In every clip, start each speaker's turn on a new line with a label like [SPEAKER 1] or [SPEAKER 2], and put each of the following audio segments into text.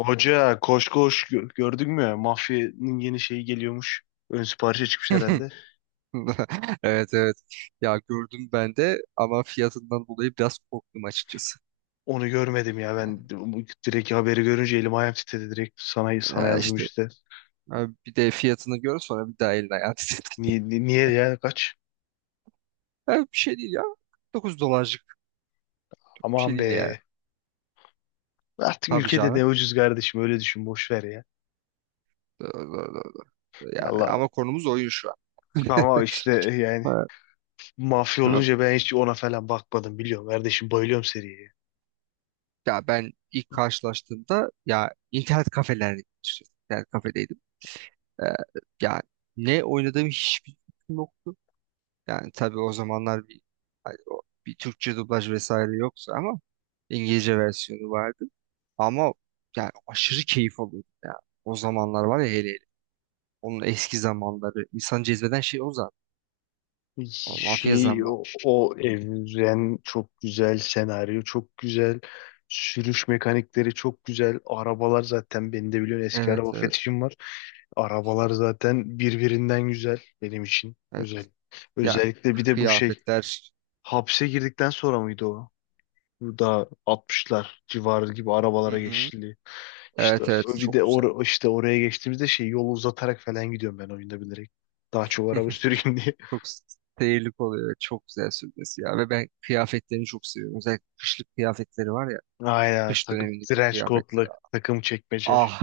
[SPEAKER 1] Hoca, koş koş gördün mü? Mafyanın yeni şeyi geliyormuş. Ön siparişe çıkmış herhalde.
[SPEAKER 2] Evet evet. Ya gördüm ben de ama fiyatından dolayı biraz korktum açıkçası.
[SPEAKER 1] Onu görmedim ya ben. Direkt haberi görünce elim ayağım titredi, direkt sana
[SPEAKER 2] Ya
[SPEAKER 1] yazdım
[SPEAKER 2] işte,
[SPEAKER 1] işte.
[SPEAKER 2] ha bir de fiyatını gör sonra bir daha eline ayağını titir.
[SPEAKER 1] Niye, ni- niye ya, kaç?
[SPEAKER 2] Ha, bir şey değil ya. 49 dolarcık bir şey
[SPEAKER 1] Aman
[SPEAKER 2] değil yani.
[SPEAKER 1] be. Artık
[SPEAKER 2] Tabii
[SPEAKER 1] ülkede ne
[SPEAKER 2] canım.
[SPEAKER 1] ucuz kardeşim, öyle düşün, boş ver ya.
[SPEAKER 2] Doğru, doğru, doğru, doğru. Yani
[SPEAKER 1] Allah,
[SPEAKER 2] ama konumuz oyun şu an.
[SPEAKER 1] ama işte yani,
[SPEAKER 2] Ha,
[SPEAKER 1] mafya
[SPEAKER 2] ha.
[SPEAKER 1] olunca ben hiç ona falan bakmadım, biliyorum kardeşim, bayılıyorum seriye.
[SPEAKER 2] Ya ben ilk karşılaştığımda, ya internet kafelerde, internet kafedeydim. Ee, Yani ne oynadığım hiçbir fikrim yok. Yani tabii o zamanlar bir, hani bir Türkçe dublaj vesaire yoksa ama İngilizce versiyonu vardı. Ama yani aşırı keyif alıyordum ya. O zamanlar var ya, hele hele. Onun eski zamanları. İnsanı cezbeden şey o zaten. O mafya
[SPEAKER 1] Şey,
[SPEAKER 2] zamanı.
[SPEAKER 1] o, o evren çok güzel, senaryo çok güzel, sürüş mekanikleri çok güzel, arabalar zaten, beni de biliyorsun, eski
[SPEAKER 2] Evet
[SPEAKER 1] araba
[SPEAKER 2] evet.
[SPEAKER 1] fetişim var. Arabalar zaten birbirinden güzel, benim için özel.
[SPEAKER 2] Evet. Yani
[SPEAKER 1] Özellikle bir de bu şey,
[SPEAKER 2] kıyafetler.
[SPEAKER 1] hapse girdikten sonra mıydı o? Burada altmışlar civarı gibi
[SPEAKER 2] Hı
[SPEAKER 1] arabalara
[SPEAKER 2] hı.
[SPEAKER 1] geçildi. İşte
[SPEAKER 2] Evet evet,
[SPEAKER 1] bir
[SPEAKER 2] çok
[SPEAKER 1] de
[SPEAKER 2] güzel.
[SPEAKER 1] or işte oraya geçtiğimizde şey, yolu uzatarak falan gidiyorum ben oyunda bilerek. Daha çok araba süreyim diye.
[SPEAKER 2] Çok seyirlik oluyor. Ve çok güzel sürmesi ya. Ve ben kıyafetlerini çok seviyorum. Özellikle kışlık kıyafetleri var ya.
[SPEAKER 1] Aynen,
[SPEAKER 2] Kış
[SPEAKER 1] takım
[SPEAKER 2] dönemindeki o
[SPEAKER 1] trench
[SPEAKER 2] kıyafetleri.
[SPEAKER 1] coat'la, takım çekmece.
[SPEAKER 2] Ah,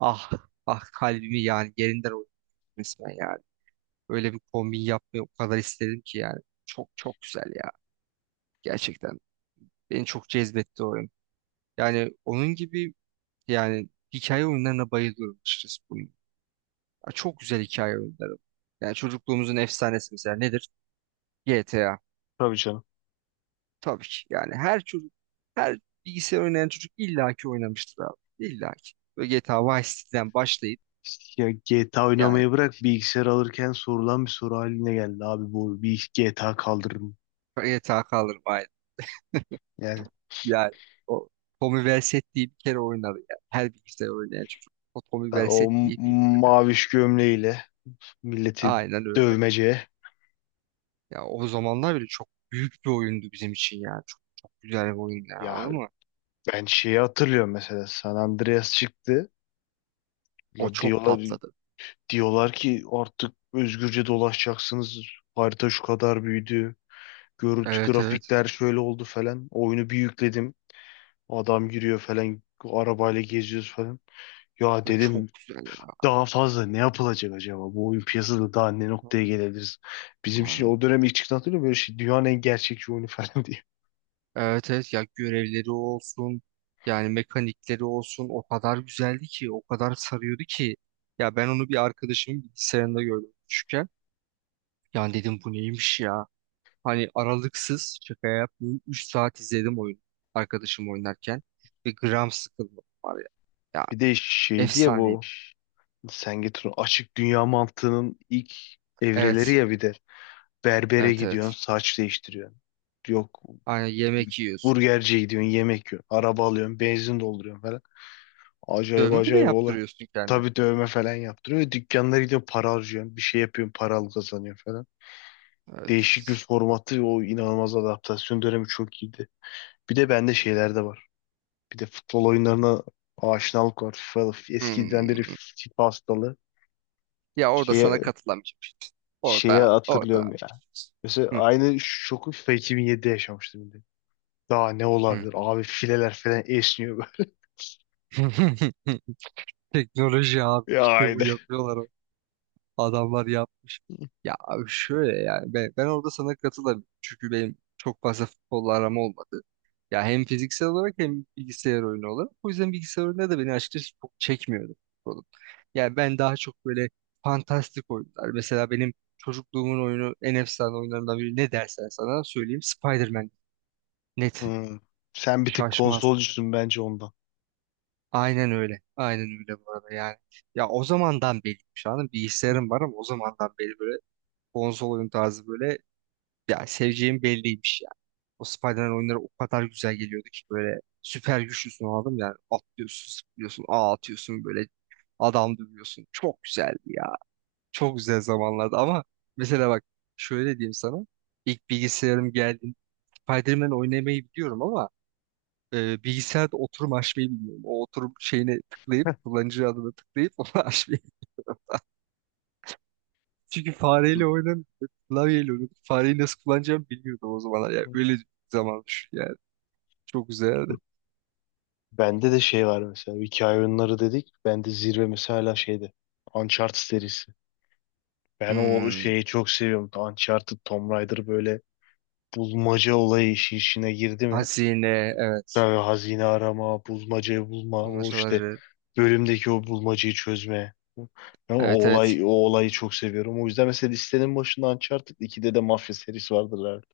[SPEAKER 2] ah, ah, kalbimi yani yerinden oynadım resmen yani. Öyle bir kombin yapmayı o kadar istedim ki yani. Çok çok güzel ya, gerçekten. Beni çok cezbetti o oyun. Yani onun gibi, yani hikaye oyunlarına bayılıyorum açıkçası bunun. Ya çok güzel hikaye oyunları. Yani çocukluğumuzun efsanesi mesela nedir? GTA.
[SPEAKER 1] Tabii canım.
[SPEAKER 2] Tabii ki yani her çocuk, her bilgisayar oynayan çocuk illaki oynamıştır abi. İllaki. Böyle GTA Vice City'den başlayıp,
[SPEAKER 1] Ya GTA
[SPEAKER 2] yani
[SPEAKER 1] oynamayı bırak, bilgisayar alırken sorulan bir soru haline geldi abi, bu bir GTA kaldırırım.
[SPEAKER 2] GTA kalır.
[SPEAKER 1] Yani
[SPEAKER 2] Yani o Tommy Vercetti'yi bir kere oynadı ya. Her bilgisayar oynayan çocuk. O Tommy
[SPEAKER 1] ha,
[SPEAKER 2] Vercetti'yi bildi.
[SPEAKER 1] maviş gömleğiyle milleti
[SPEAKER 2] Aynen öyle.
[SPEAKER 1] dövmece.
[SPEAKER 2] Ya o zamanlar bile çok büyük bir oyundu bizim için ya. Çok, çok güzel bir oyundu ya,
[SPEAKER 1] Ya
[SPEAKER 2] anladın mı?
[SPEAKER 1] ben şeyi hatırlıyorum, mesela San Andreas çıktı.
[SPEAKER 2] O
[SPEAKER 1] La,
[SPEAKER 2] çok
[SPEAKER 1] diyorlar.
[SPEAKER 2] patladı.
[SPEAKER 1] Diyorlar ki artık özgürce dolaşacaksınız. Harita şu kadar büyüdü. Görüntü,
[SPEAKER 2] Evet evet.
[SPEAKER 1] grafikler şöyle oldu falan. Oyunu bir yükledim. Adam giriyor falan. Arabayla geziyoruz falan. Ya
[SPEAKER 2] Ve çok
[SPEAKER 1] dedim,
[SPEAKER 2] güzel ya.
[SPEAKER 1] daha fazla ne yapılacak acaba? Bu oyun piyasada daha ne noktaya gelebiliriz? Bizim için
[SPEAKER 2] Yani,
[SPEAKER 1] o dönem ilk çıktı, hatırlıyor musun? Böyle şey, dünyanın en gerçekçi oyunu falan diye.
[SPEAKER 2] evet evet, ya görevleri olsun. Yani mekanikleri olsun. O kadar güzeldi ki. O kadar sarıyordu ki. Ya ben onu bir arkadaşımın bilgisayarında gördüm küçükken. Yani dedim bu neymiş ya? Hani aralıksız şaka yapmıyorum. 3 saat izledim oyunu. Arkadaşım oynarken. Ve gram sıkılmadım var ya. Ya
[SPEAKER 1] Bir de şey diye, bu
[SPEAKER 2] efsaneydi.
[SPEAKER 1] sen, açık dünya mantığının ilk evreleri
[SPEAKER 2] Evet.
[SPEAKER 1] ya, bir de berbere
[SPEAKER 2] Evet evet.
[SPEAKER 1] gidiyorsun, saç değiştiriyorsun. Yok,
[SPEAKER 2] Aynen, yemek yiyorsun.
[SPEAKER 1] burgerciye gidiyorsun, yemek yiyorsun, araba alıyorsun, benzin dolduruyorsun falan. Acayip
[SPEAKER 2] Dövme bile
[SPEAKER 1] acayip olay.
[SPEAKER 2] yaptırıyorsun kendine.
[SPEAKER 1] Tabii dövme falan yaptırıyor. Dükkanlara gidiyorsun, para harcıyorsun, bir şey yapıyorsun, para kazanıyorsun falan.
[SPEAKER 2] Evet,
[SPEAKER 1] Değişik bir
[SPEAKER 2] evet.
[SPEAKER 1] formatı, o inanılmaz adaptasyon dönemi çok iyiydi. Bir de bende şeyler de var. Bir de futbol oyunlarına aşinalık var. Eskiden beri
[SPEAKER 2] Hmm.
[SPEAKER 1] FIFA hastalığı.
[SPEAKER 2] Ya orada sana
[SPEAKER 1] Şeye,
[SPEAKER 2] katılamayacağım işte. Orada, orada.
[SPEAKER 1] hatırlıyorum ya. Mesela
[SPEAKER 2] Hı,
[SPEAKER 1] aynı şoku FIFA 2007'de yaşamıştım, bir de. Daha ne
[SPEAKER 2] hı.
[SPEAKER 1] olabilir? Abi, fileler falan esniyor böyle.
[SPEAKER 2] Teknoloji abi, işte
[SPEAKER 1] Ya.
[SPEAKER 2] bu yapıyorlar. Adamlar yapmış. Ya abi şöyle yani ben orada sana katılırım. Çünkü benim çok fazla futbolla aram olmadı. Ya hem fiziksel olarak hem bilgisayar oyunu olarak. O yüzden bilgisayar oyunu da beni açıkçası çok çekmiyordu, futbolun. Yani ben daha çok böyle fantastik oyunlar. Mesela benim çocukluğumun oyunu, en efsane oyunlarından biri ne dersen sana söyleyeyim. Spider-Man. Net.
[SPEAKER 1] Hmm. Sen bir tık
[SPEAKER 2] Şaşmaz.
[SPEAKER 1] konsolcusun bence, ondan.
[SPEAKER 2] Aynen öyle. Aynen öyle bu arada yani. Ya o zamandan beri şu an
[SPEAKER 1] Hı.
[SPEAKER 2] bilgisayarım var ama o zamandan beri böyle konsol oyun tarzı böyle. Ya seveceğim belliymiş ya. O Spider-Man oyunları o kadar güzel geliyordu ki, böyle süper güçlüsün aldım yani, atlıyorsun, zıplıyorsun, ağ atıyorsun, böyle adam dövüyorsun. Çok güzeldi ya. Çok güzel zamanlardı ama, mesela bak, şöyle diyeyim sana. İlk bilgisayarım geldiğinde Spider-Man oynamayı biliyorum ama bilgisayarda oturum açmayı bilmiyorum. O oturum şeyine tıklayıp kullanıcı adını tıklayıp onu açmayı, çünkü
[SPEAKER 1] Hı.
[SPEAKER 2] fareyle oynan klavyeyle oynadım. Fareyi nasıl kullanacağımı bilmiyordum o zamanlar. Yani
[SPEAKER 1] Hı.
[SPEAKER 2] öyle bir zaman düşün yani. Çok güzeldi.
[SPEAKER 1] Hı. Bende de şey var, mesela hikaye oyunları dedik. Bende zirve mesela şeydi. Uncharted serisi. Ben o
[SPEAKER 2] Hmm,
[SPEAKER 1] şeyi çok seviyorum. Uncharted, Tomb Raider, böyle bulmaca olayı işi işine girdi mi?
[SPEAKER 2] hazine, evet.
[SPEAKER 1] Tabii, hazine arama, bulmacayı bulma, o işte
[SPEAKER 2] Bulmacaları.
[SPEAKER 1] bölümdeki o bulmacayı çözme. Ya o
[SPEAKER 2] Evet evet.
[SPEAKER 1] olay, o olayı çok seviyorum. O yüzden mesela listenin başında Uncharted 2'de de Mafya serisi vardır herhalde.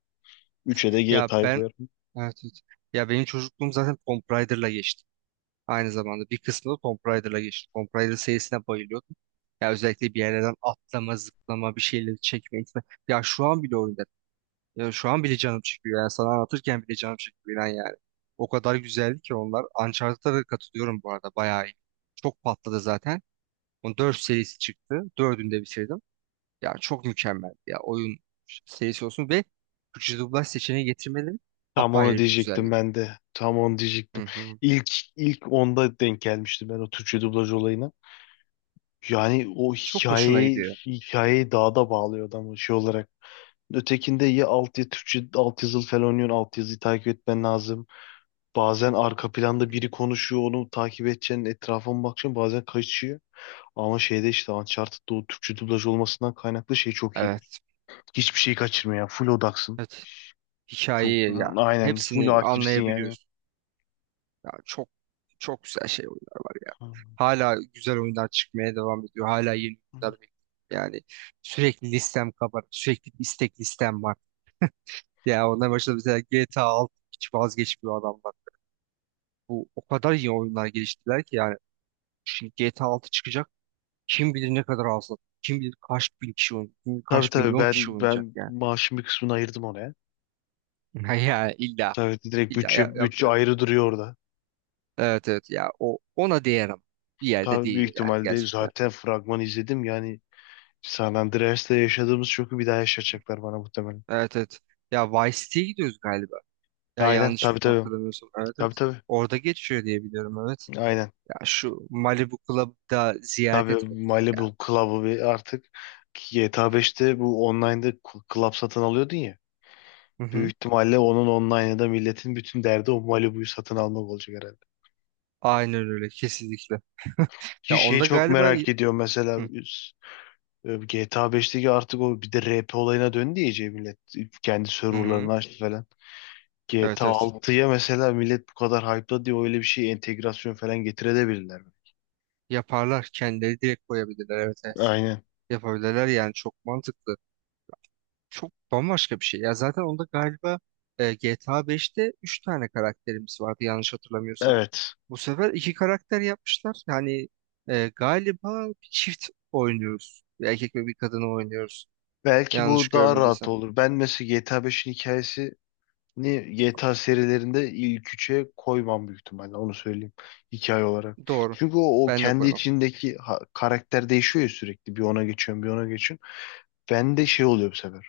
[SPEAKER 1] 3'e de
[SPEAKER 2] Ya
[SPEAKER 1] GTA
[SPEAKER 2] ben,
[SPEAKER 1] koyarım.
[SPEAKER 2] evet, evet. Ya benim çocukluğum zaten Tomb Raider'la geçti. Aynı zamanda bir kısmı da Tomb Raider'la geçti. Tomb Raider serisine bayılıyordum. Ya özellikle bir yerlerden atlama, zıplama, bir şeyleri çekme, itme. Ya şu an bile oyunda, ya şu an bile canım çıkıyor yani sana anlatırken bile canım çıkıyor, inan yani. O kadar güzeldi ki onlar. Uncharted'a da katılıyorum bu arada, bayağı iyi. Çok patladı zaten. Onun 4 serisi çıktı. 4'ünü de bitirdim. Ya çok mükemmel ya, oyun serisi olsun ve Türkçe dublaj seçeneği getirmeleri
[SPEAKER 1] Tam onu
[SPEAKER 2] apayrı bir
[SPEAKER 1] diyecektim
[SPEAKER 2] güzellik.
[SPEAKER 1] ben de. Tam onu
[SPEAKER 2] Hı
[SPEAKER 1] diyecektim.
[SPEAKER 2] hı.
[SPEAKER 1] İlk ilk onda denk gelmiştim ben o Türkçe dublaj olayına. Yani o
[SPEAKER 2] Çok hoşuna
[SPEAKER 1] hikayeyi
[SPEAKER 2] gidiyor.
[SPEAKER 1] hikayeyi daha da bağlıyor adamı şey olarak. Ötekinde ya alt, ya Türkçe alt yazılı falan oynuyorsun. Alt yazıyı takip etmen lazım. Bazen arka planda biri konuşuyor, onu takip edeceksin. Etrafına bakacaksın, bazen kaçıyor. Ama şeyde işte, Uncharted'da o Türkçe dublaj olmasından kaynaklı şey çok iyiydi.
[SPEAKER 2] Evet.
[SPEAKER 1] Hiçbir şeyi kaçırmıyor ya. Full odaksın.
[SPEAKER 2] Evet.
[SPEAKER 1] Çok,
[SPEAKER 2] Hikayeyi ya
[SPEAKER 1] aynen full
[SPEAKER 2] hepsini
[SPEAKER 1] hakimsin yani.
[SPEAKER 2] anlayabiliyorsun. Ya çok, çok güzel şey oyunlar var ya. Hala güzel oyunlar çıkmaya devam ediyor. Hala yeni oyunlar bekliyorum. Yani sürekli listem kabarık. Sürekli bir istek listem var. Ya ondan başında mesela GTA 6, hiç vazgeçmiyor adamlar. Bu o kadar iyi oyunlar geliştirdiler ki, yani şimdi GTA 6 çıkacak. Kim bilir ne kadar az. Kim bilir kaç bin kişi oynayacak. Kim bilir
[SPEAKER 1] Tabii
[SPEAKER 2] kaç
[SPEAKER 1] tabii,
[SPEAKER 2] milyon kişi
[SPEAKER 1] ben
[SPEAKER 2] oynayacak
[SPEAKER 1] ben
[SPEAKER 2] yani.
[SPEAKER 1] maaşın bir kısmını ayırdım oraya.
[SPEAKER 2] Hı hı. Yani illa
[SPEAKER 1] Tabii direkt,
[SPEAKER 2] illa,
[SPEAKER 1] bütçe
[SPEAKER 2] yapacak bir şey
[SPEAKER 1] bütçe
[SPEAKER 2] yok.
[SPEAKER 1] ayrı duruyor orada.
[SPEAKER 2] Evet evet ya, o ona değer ama bir yerde
[SPEAKER 1] Tabii, büyük
[SPEAKER 2] değiyor yani
[SPEAKER 1] ihtimalle
[SPEAKER 2] gerçekten.
[SPEAKER 1] zaten fragmanı izledim. Yani San Andreas'ta yaşadığımız şoku bir daha yaşatacaklar bana muhtemelen.
[SPEAKER 2] Evet evet. Ya Vice City'ye gidiyoruz galiba. Ya
[SPEAKER 1] Aynen
[SPEAKER 2] yanlış
[SPEAKER 1] tabii
[SPEAKER 2] bir
[SPEAKER 1] tabii.
[SPEAKER 2] hatırlamıyorsam. Evet
[SPEAKER 1] Tabii
[SPEAKER 2] evet.
[SPEAKER 1] tabii.
[SPEAKER 2] Orada geçiyor diye biliyorum, evet.
[SPEAKER 1] Aynen.
[SPEAKER 2] Ya şu Malibu Club'ı da ziyaret
[SPEAKER 1] Tabii
[SPEAKER 2] etmek. Ya.
[SPEAKER 1] Malibu Club'ı bir artık, GTA 5'te bu online'da club satın alıyordun ya.
[SPEAKER 2] Hı
[SPEAKER 1] Büyük
[SPEAKER 2] hı.
[SPEAKER 1] ihtimalle onun online'da milletin bütün derdi o Malibu'yu satın almak olacak herhalde.
[SPEAKER 2] Aynen öyle, kesinlikle.
[SPEAKER 1] Ki
[SPEAKER 2] Ya
[SPEAKER 1] şeyi
[SPEAKER 2] onda
[SPEAKER 1] çok
[SPEAKER 2] galiba, hı
[SPEAKER 1] merak ediyorum mesela.
[SPEAKER 2] hı,
[SPEAKER 1] GTA 5'teki artık o bir de RP olayına döndü ya, iyice millet. Kendi
[SPEAKER 2] hı.
[SPEAKER 1] serverlarını açtı falan.
[SPEAKER 2] Evet
[SPEAKER 1] GTA
[SPEAKER 2] evet.
[SPEAKER 1] 6'ya mesela, millet bu kadar hype'la diye, öyle bir şey entegrasyon falan getirebilirler mi?
[SPEAKER 2] Yaparlar. Kendileri direkt koyabilirler. Evet evet.
[SPEAKER 1] Aynen.
[SPEAKER 2] Yapabilirler yani, çok mantıklı. Çok bambaşka bir şey. Ya zaten onda galiba, GTA 5'te 3 tane karakterimiz vardı yanlış hatırlamıyorsam.
[SPEAKER 1] Evet.
[SPEAKER 2] Bu sefer iki karakter yapmışlar. Yani galiba bir çift oynuyoruz. Bir erkek ve bir kadını oynuyoruz.
[SPEAKER 1] Belki
[SPEAKER 2] Yanlış
[SPEAKER 1] bu daha rahat
[SPEAKER 2] görmediysem.
[SPEAKER 1] olur. Ben mesela GTA 5'in hikayesini GTA serilerinde ilk üçe koymam, büyük ihtimalle. Onu söyleyeyim. Hikaye olarak.
[SPEAKER 2] Doğru.
[SPEAKER 1] Çünkü o, o
[SPEAKER 2] Ben de
[SPEAKER 1] kendi
[SPEAKER 2] koymam.
[SPEAKER 1] içindeki karakter değişiyor ya sürekli. Bir ona geçiyorum, bir ona geçiyorum. Ben de şey oluyor bu sefer.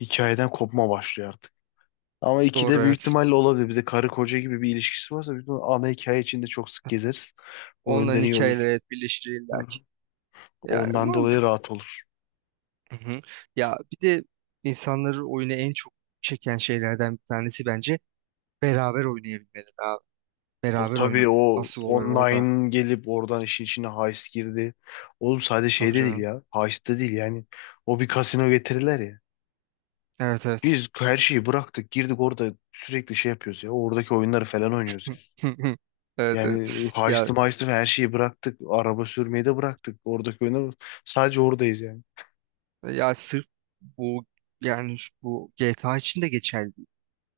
[SPEAKER 1] Hikayeden kopma başlıyor artık. Ama
[SPEAKER 2] Doğru,
[SPEAKER 1] ikide büyük
[SPEAKER 2] evet.
[SPEAKER 1] ihtimalle olabilir. Bir de karı koca gibi bir ilişkisi varsa, büyük ihtimalle ana hikaye içinde çok sık gezeriz. O
[SPEAKER 2] Onların
[SPEAKER 1] yönden iyi olur.
[SPEAKER 2] hikayeleri, evet, birleşir illa
[SPEAKER 1] Hı.
[SPEAKER 2] ki. Yani
[SPEAKER 1] Ondan dolayı
[SPEAKER 2] mantıklı.
[SPEAKER 1] rahat olur.
[SPEAKER 2] Hı hı. Ya bir de insanları oyuna en çok çeken şeylerden bir tanesi, bence, beraber oynayabilmeleri abi.
[SPEAKER 1] O
[SPEAKER 2] Beraber
[SPEAKER 1] tabii,
[SPEAKER 2] oynamak.
[SPEAKER 1] o
[SPEAKER 2] Asıl olay orada.
[SPEAKER 1] online gelip oradan işin içine heist girdi. Oğlum, sadece
[SPEAKER 2] Tabii
[SPEAKER 1] şeyde değil
[SPEAKER 2] canım.
[SPEAKER 1] ya. Heist'te değil yani. O bir kasino getirirler ya.
[SPEAKER 2] Evet evet.
[SPEAKER 1] Biz her şeyi bıraktık, girdik orada, sürekli şey yapıyoruz ya. Oradaki oyunları falan oynuyoruz ya.
[SPEAKER 2] Evet evet.
[SPEAKER 1] Yani
[SPEAKER 2] Ya
[SPEAKER 1] heist'i meist'i her şeyi bıraktık. Araba sürmeyi de bıraktık. Oradaki oyunları, sadece oradayız yani.
[SPEAKER 2] Ya sırf bu yani bu GTA için de geçerli.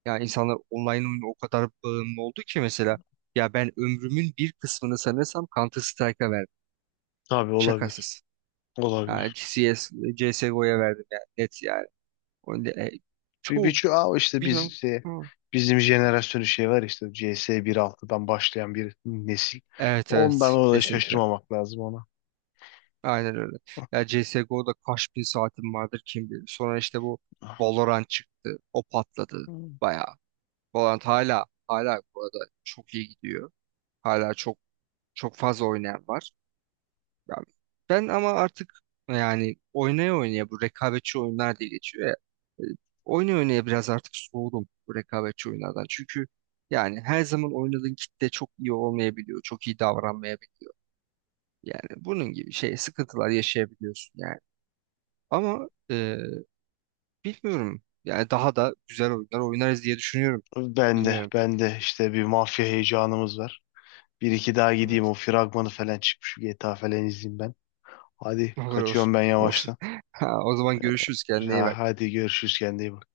[SPEAKER 2] Yani insanlar online oyuna o kadar bağımlı oldu ki mesela, ya ben ömrümün bir kısmını sanırsam Counter Strike'a verdim.
[SPEAKER 1] Tabii olabilir.
[SPEAKER 2] Şakasız. Yani
[SPEAKER 1] Olabilir.
[SPEAKER 2] CS, CSGO'ya verdim yani, net yani. O ne- e,
[SPEAKER 1] Bir
[SPEAKER 2] Çoğu
[SPEAKER 1] şu, işte
[SPEAKER 2] bilmem.
[SPEAKER 1] biz şey,
[SPEAKER 2] Hı.
[SPEAKER 1] bizim jenerasyonu şey var işte, CS 1.6'dan başlayan bir nesil.
[SPEAKER 2] Evet
[SPEAKER 1] Ondan
[SPEAKER 2] evet,
[SPEAKER 1] orada
[SPEAKER 2] kesinlikle.
[SPEAKER 1] şaşırmamak lazım ona.
[SPEAKER 2] Aynen öyle. Ya CSGO'da kaç bin saatim vardır, kim bilir. Sonra işte bu Valorant çıktı. O patladı
[SPEAKER 1] Hmm.
[SPEAKER 2] bayağı. Valorant hala hala bu arada çok iyi gidiyor. Hala çok, çok fazla oynayan var. Ya ben ama artık, yani oynaya oynaya bu rekabetçi oyunlar diye geçiyor ya. e, Oynaya oynaya biraz artık soğudum bu rekabetçi oyunlardan. Çünkü yani her zaman oynadığın kitle çok iyi olmayabiliyor. Çok iyi davranmayabiliyor. Yani bunun gibi şey sıkıntılar yaşayabiliyorsun yani. Ama bilmiyorum. Yani daha da güzel oyunlar oynarız diye düşünüyorum.
[SPEAKER 1] Ben de
[SPEAKER 2] Bilmiyorum.
[SPEAKER 1] ben de işte, bir mafya heyecanımız var. Bir iki daha gideyim,
[SPEAKER 2] Evet.
[SPEAKER 1] o fragmanı falan çıkmış. GTA falan izleyeyim ben. Hadi
[SPEAKER 2] Olur olur.
[SPEAKER 1] kaçıyorum ben
[SPEAKER 2] Olur.
[SPEAKER 1] yavaştan.
[SPEAKER 2] Ha, o zaman görüşürüz. Kendine iyi
[SPEAKER 1] Ha,
[SPEAKER 2] bak.
[SPEAKER 1] hadi görüşürüz, kendine iyi bak.